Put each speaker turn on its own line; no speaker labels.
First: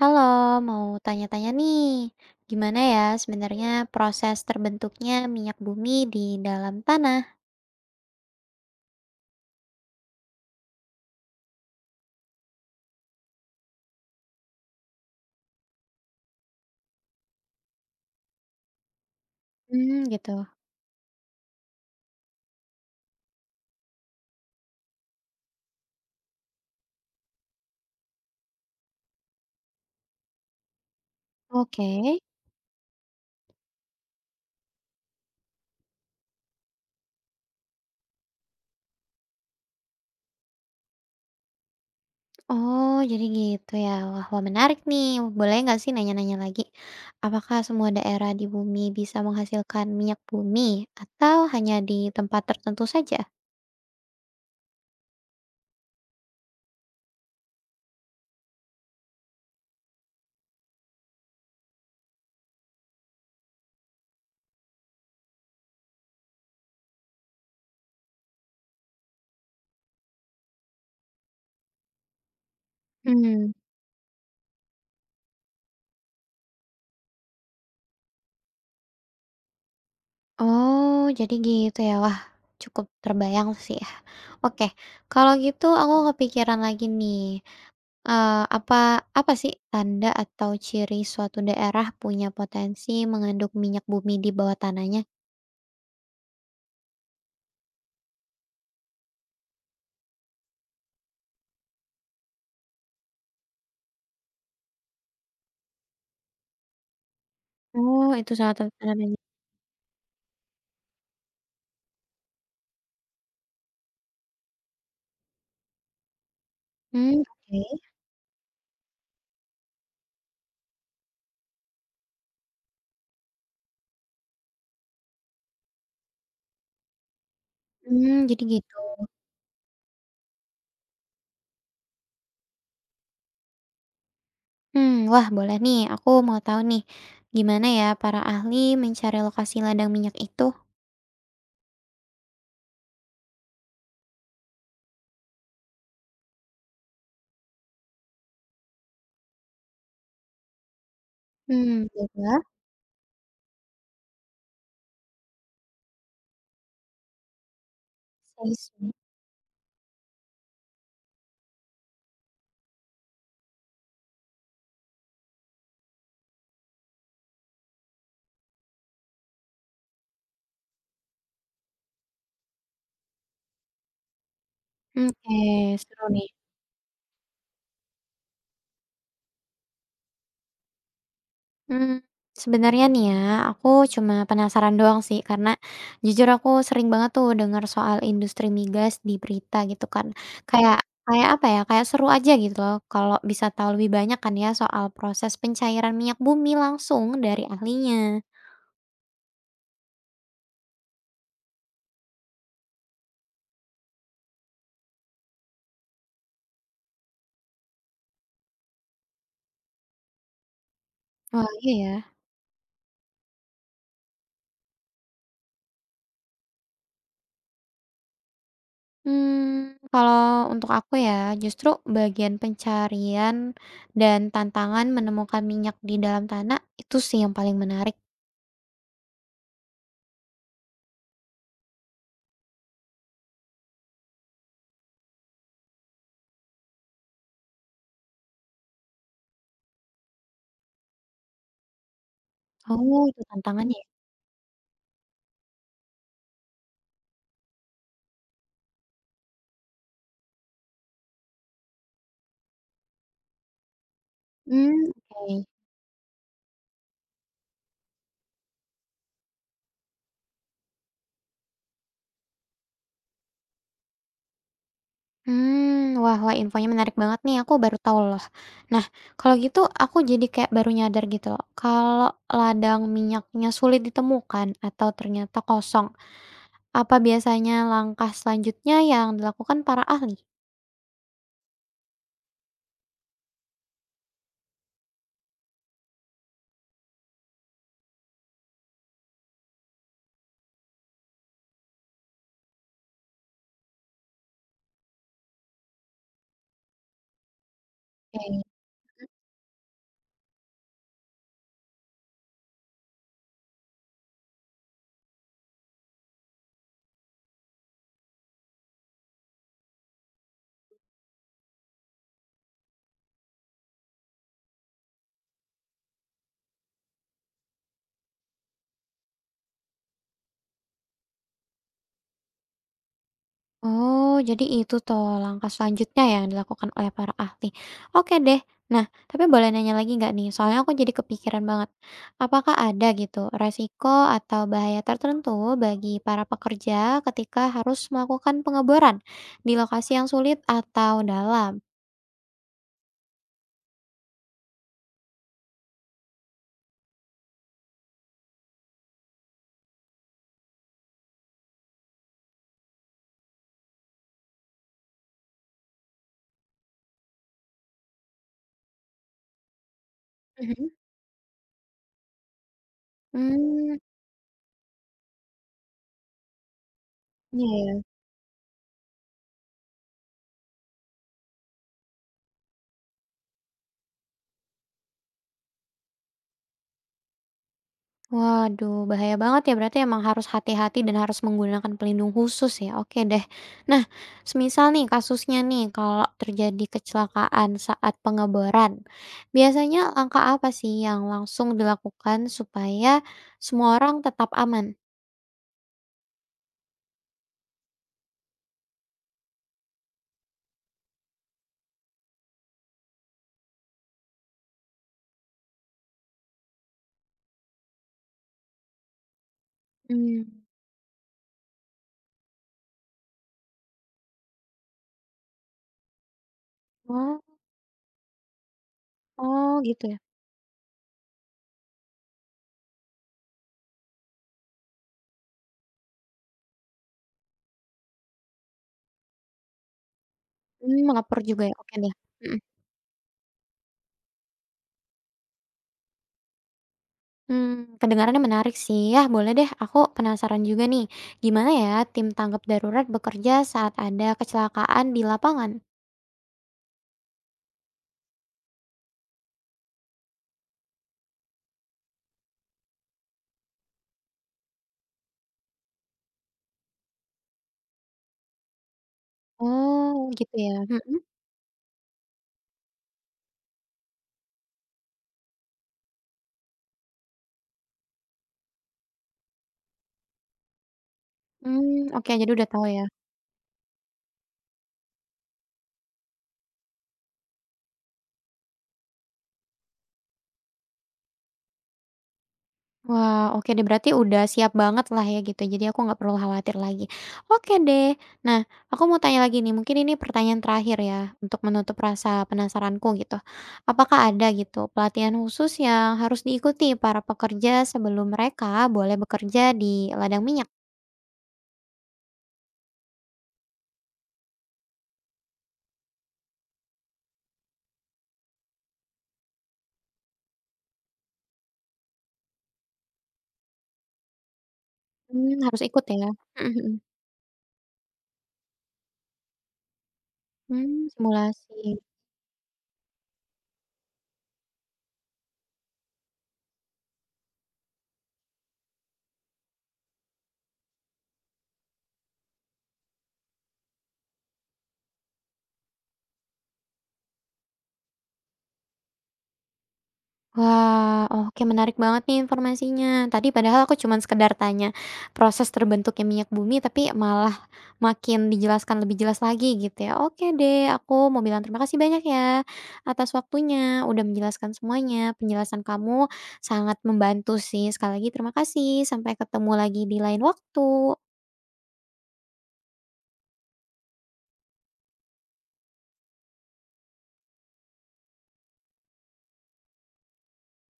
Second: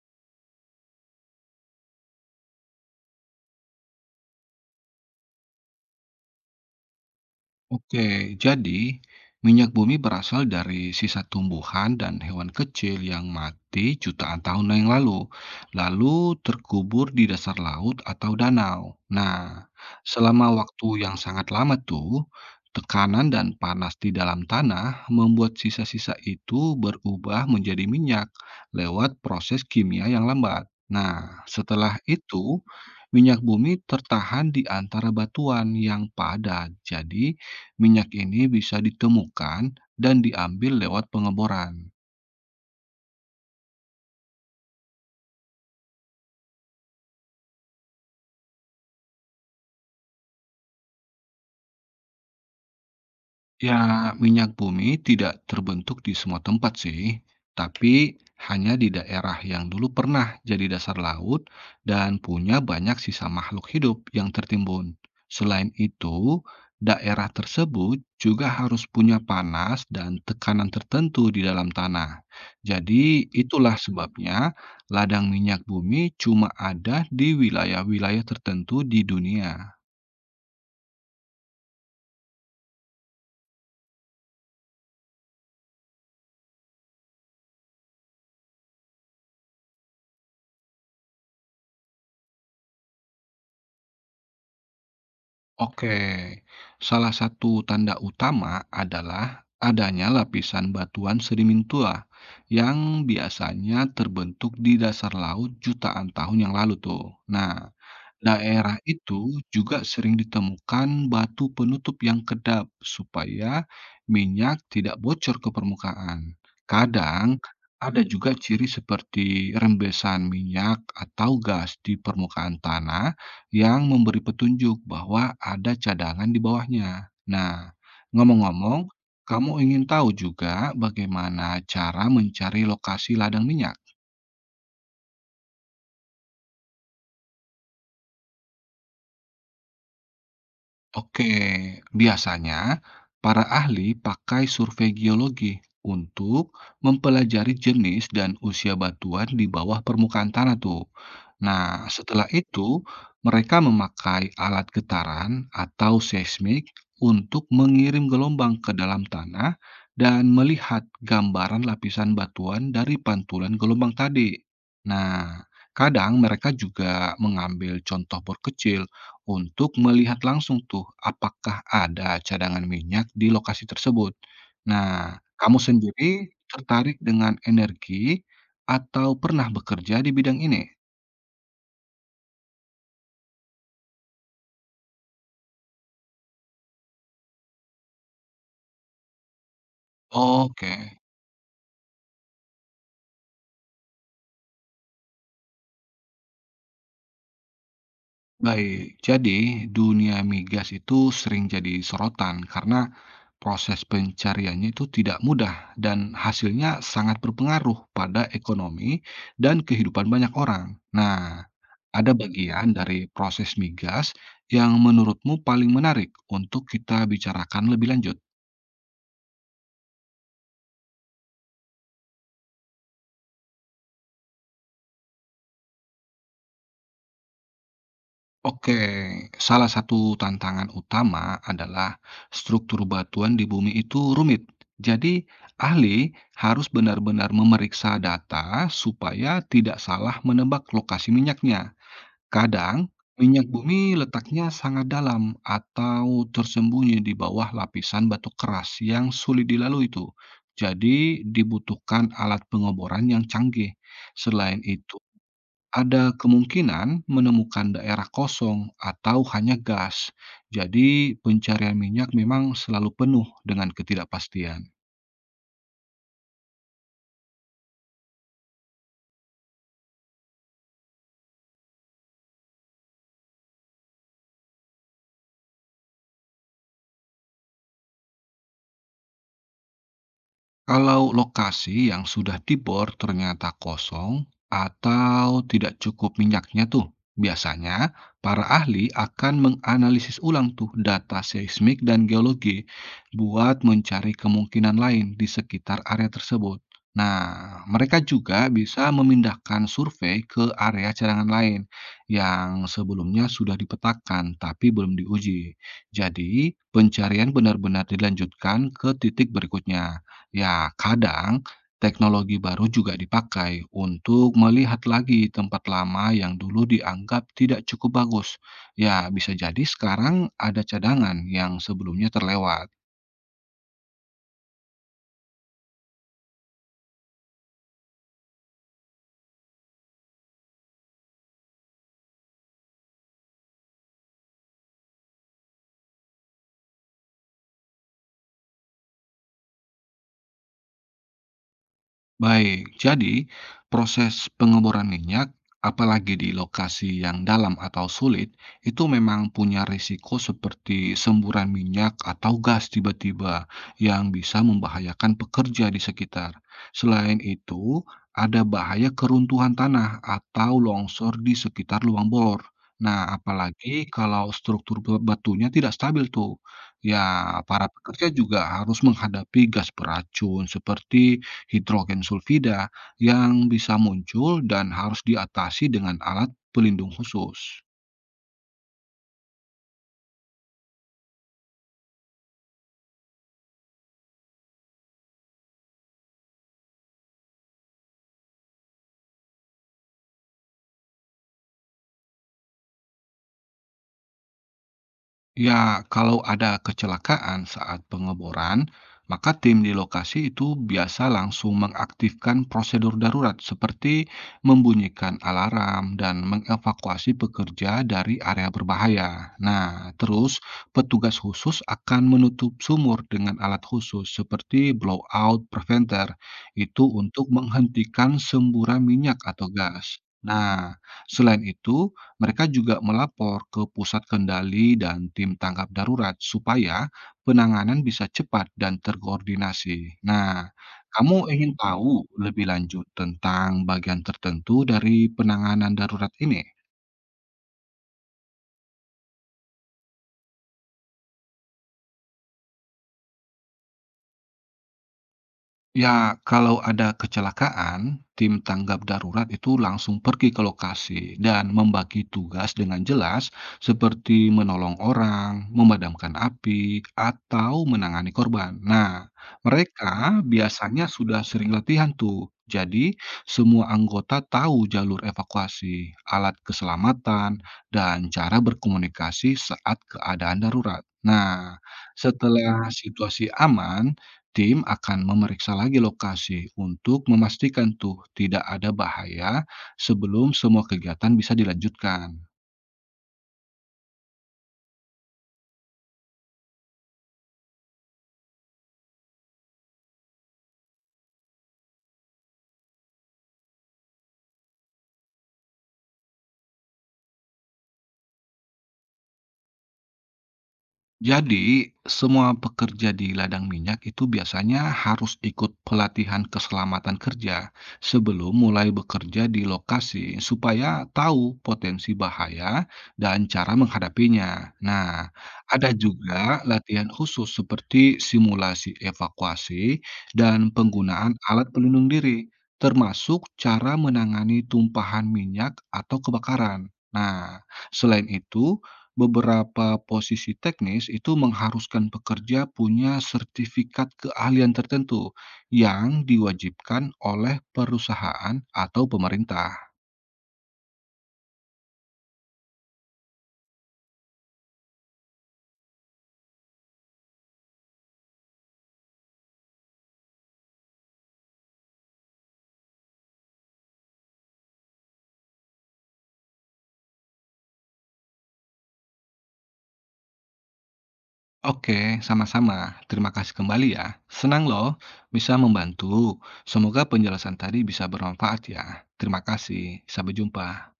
Halo, mau tanya-tanya nih, gimana ya sebenarnya proses terbentuknya minyak bumi di dalam tanah?
Oke, jadi minyak bumi berasal dari sisa tumbuhan dan hewan kecil yang mati jutaan tahun yang lalu, lalu terkubur di dasar laut atau danau. Nah,
Hmm, gitu.
selama waktu yang sangat lama tuh, tekanan dan panas di dalam tanah membuat sisa-sisa itu berubah menjadi minyak lewat proses kimia yang lambat. Nah,
Oke.
setelah itu, minyak bumi tertahan di antara batuan yang padat. Jadi, minyak ini bisa ditemukan dan diambil lewat pengeboran.
Oh, jadi gitu ya. Wah, wah menarik nih. Boleh nggak sih nanya-nanya lagi? Apakah semua daerah di bumi bisa menghasilkan minyak bumi atau hanya di tempat tertentu saja?
Ya, minyak bumi tidak terbentuk di semua tempat sih, tapi hanya di daerah yang dulu pernah jadi dasar laut dan punya banyak sisa makhluk hidup yang tertimbun. Selain itu, daerah tersebut juga harus punya panas dan tekanan tertentu di dalam tanah. Jadi,
Hmm.
itulah sebabnya ladang minyak bumi cuma ada di wilayah-wilayah tertentu di dunia.
Oh, jadi gitu ya. Wah, cukup terbayang sih ya. Oke, kalau gitu aku kepikiran lagi nih. Eee, apa apa sih tanda atau ciri suatu daerah punya potensi mengandung minyak bumi di bawah tanahnya?
Oke, salah satu tanda utama adalah adanya lapisan batuan sedimentua yang biasanya terbentuk di dasar laut jutaan tahun yang lalu tuh. Nah,
Oh, itu salah satu
daerah
tandanya.
itu juga sering ditemukan batu penutup yang kedap supaya minyak tidak bocor ke permukaan.
Hmm,
Kadang
oke.
ada juga ciri seperti rembesan minyak atau gas di permukaan tanah yang memberi petunjuk bahwa ada cadangan di bawahnya. Nah,
Hmm, jadi gitu.
ngomong-ngomong, kamu ingin tahu juga bagaimana cara mencari lokasi ladang minyak?
Hmm, wah boleh nih, aku mau tahu nih, gimana ya para ahli mencari lokasi ladang minyak itu?
Oke, biasanya para ahli pakai survei geologi untuk mempelajari jenis dan usia batuan di bawah permukaan tanah tuh. Nah,
Hmm,
setelah
iya,
itu mereka memakai alat getaran atau seismik untuk mengirim gelombang ke
seismik.
dalam tanah dan melihat gambaran lapisan batuan dari pantulan gelombang tadi. Nah, kadang mereka juga mengambil contoh bor kecil untuk melihat langsung tuh apakah ada cadangan minyak di lokasi tersebut. Nah,
Oke,
kamu
seru
sendiri
nih.
tertarik dengan energi atau pernah bekerja di bidang ini?
Mmm, sebenarnya nih ya, aku cuma penasaran doang sih, karena jujur aku sering banget tuh dengar soal industri migas di berita gitu kan.
Oke,
Kayak kayak apa ya, kayak seru aja gitu loh kalau bisa tahu lebih banyak kan ya soal proses pencairan minyak bumi langsung dari ahlinya.
baik. Jadi, dunia migas itu sering jadi sorotan karena proses pencariannya itu tidak mudah dan hasilnya sangat berpengaruh pada ekonomi dan kehidupan banyak orang. Nah,
Wah, iya ya.
ada bagian dari proses migas yang menurutmu paling menarik untuk kita bicarakan lebih lanjut.
Kalau untuk aku ya, justru bagian pencarian dan tantangan menemukan minyak di dalam tanah, itu sih yang paling menarik.
Oke, salah satu tantangan utama adalah struktur batuan di bumi itu rumit. Jadi, ahli harus benar-benar memeriksa data supaya tidak salah menebak lokasi minyaknya. Kadang,
Oh, itu
minyak
tantangannya ya?
bumi letaknya sangat dalam atau tersembunyi di bawah lapisan batu keras yang sulit dilalui itu. Jadi, dibutuhkan alat pengoboran yang canggih. Selain
Mmm,
itu,
oke.
ada kemungkinan menemukan daerah kosong atau hanya gas. Jadi, pencarian minyak memang selalu penuh dengan ketidakpastian.
Hmm, wah wah infonya menarik banget nih, aku baru tahu loh. Nah, kalau gitu aku jadi kayak baru nyadar gitu loh, kalau ladang minyaknya sulit ditemukan atau ternyata kosong, apa biasanya langkah selanjutnya yang dilakukan para ahli?
Kalau lokasi yang sudah dibor ternyata kosong atau tidak cukup minyaknya tuh, biasanya para ahli akan menganalisis ulang tuh data seismik dan geologi buat mencari kemungkinan lain di sekitar area tersebut. Nah, mereka juga
Oke.
bisa memindahkan survei ke area cadangan lain yang sebelumnya sudah dipetakan tapi belum diuji. Jadi, pencarian benar-benar dilanjutkan ke titik berikutnya. Ya, kadang teknologi baru juga dipakai untuk melihat lagi tempat lama yang dulu dianggap tidak cukup bagus. Ya, bisa jadi sekarang ada cadangan yang sebelumnya terlewat.
Oh, jadi itu tuh langkah selanjutnya yang dilakukan oleh para ahli. Oke deh. Nah, tapi boleh nanya lagi nggak nih? Soalnya aku jadi kepikiran banget. Apakah ada gitu resiko atau bahaya tertentu bagi para pekerja ketika harus melakukan pengeboran di lokasi yang sulit atau dalam?
Baik, jadi proses pengeboran minyak, apalagi di lokasi yang dalam atau sulit, itu memang punya risiko seperti semburan minyak atau gas tiba-tiba yang bisa membahayakan pekerja di sekitar. Selain itu, ada bahaya keruntuhan tanah atau
Mhm.
longsor di sekitar lubang bor. Nah,
Hmm,
apalagi kalau struktur batunya tidak stabil tuh. Ya,
iya
para
ya.
pekerja juga harus menghadapi gas beracun seperti hidrogen sulfida yang bisa muncul dan harus diatasi dengan alat pelindung khusus.
Waduh, bahaya banget ya. Berarti emang harus hati-hati dan harus menggunakan pelindung khusus ya. Oke deh. Nah, semisal nih kasusnya nih kalau terjadi kecelakaan saat pengeboran, biasanya langkah apa sih yang langsung dilakukan supaya semua orang tetap aman?
Ya, kalau ada kecelakaan saat pengeboran, maka tim di lokasi itu biasa langsung mengaktifkan prosedur darurat seperti membunyikan alarm dan mengevakuasi pekerja dari area berbahaya. Nah,
Hmm.
terus petugas khusus akan menutup sumur dengan alat khusus seperti blowout preventer, itu
Oh,
untuk menghentikan semburan minyak atau
oh gitu ya.
gas. Nah, selain itu, mereka juga melapor ke pusat kendali dan tim tanggap darurat supaya penanganan bisa cepat dan terkoordinasi. Nah,
Hmm,
kamu
melapor juga
ingin
ya. Oke deh.
tahu
Mm-mm.
lebih lanjut tentang bagian tertentu dari penanganan darurat ini?
Hmm, kedengarannya menarik sih. Ya, boleh deh. Aku penasaran juga nih, gimana ya tim tanggap darurat bekerja saat ada kecelakaan di lapangan?
Ya, kalau ada kecelakaan, tim tanggap darurat itu langsung pergi ke lokasi dan membagi tugas dengan jelas, seperti menolong orang, memadamkan api, atau menangani korban. Nah,
Oh,
mereka
gitu ya?
biasanya
Mhm.
sudah sering latihan tuh. Jadi, semua anggota tahu jalur evakuasi, alat keselamatan, dan cara berkomunikasi saat keadaan darurat. Nah,
Oke, jadi udah tahu
setelah
ya?
situasi aman, tim akan memeriksa lagi lokasi untuk memastikan tuh tidak ada bahaya sebelum semua kegiatan bisa dilanjutkan.
Wah, oke deh berarti udah siap banget lah ya gitu, jadi aku nggak perlu khawatir lagi. Oke deh. Nah, aku mau tanya lagi nih, mungkin ini pertanyaan terakhir ya, untuk menutup rasa penasaranku gitu. Apakah ada gitu pelatihan khusus yang harus diikuti para pekerja sebelum mereka boleh bekerja di ladang minyak?
Jadi, semua pekerja di ladang minyak itu biasanya harus ikut pelatihan keselamatan kerja sebelum mulai bekerja di lokasi supaya tahu potensi bahaya dan cara menghadapinya. Nah,
Harus
ada
ikut ya?
juga
Mhm, mhm.
latihan khusus seperti simulasi evakuasi dan penggunaan alat
Simulasi.
pelindung diri, termasuk cara menangani tumpahan minyak atau kebakaran. Nah, selain itu, beberapa posisi teknis itu mengharuskan pekerja punya sertifikat keahlian tertentu yang diwajibkan oleh perusahaan atau pemerintah.
Wah, oke menarik banget nih informasinya. Tadi padahal aku cuman sekedar tanya proses terbentuknya minyak bumi, tapi malah makin dijelaskan lebih jelas lagi gitu ya. Oke deh, aku mau bilang terima kasih banyak ya atas waktunya, udah menjelaskan semuanya. Penjelasan kamu sangat membantu sih. Sekali lagi terima kasih. Sampai ketemu lagi di lain waktu.
Oke, sama-sama. Terima kasih kembali ya. Senang loh bisa membantu. Semoga penjelasan tadi bisa bermanfaat ya. Terima kasih. Sampai jumpa.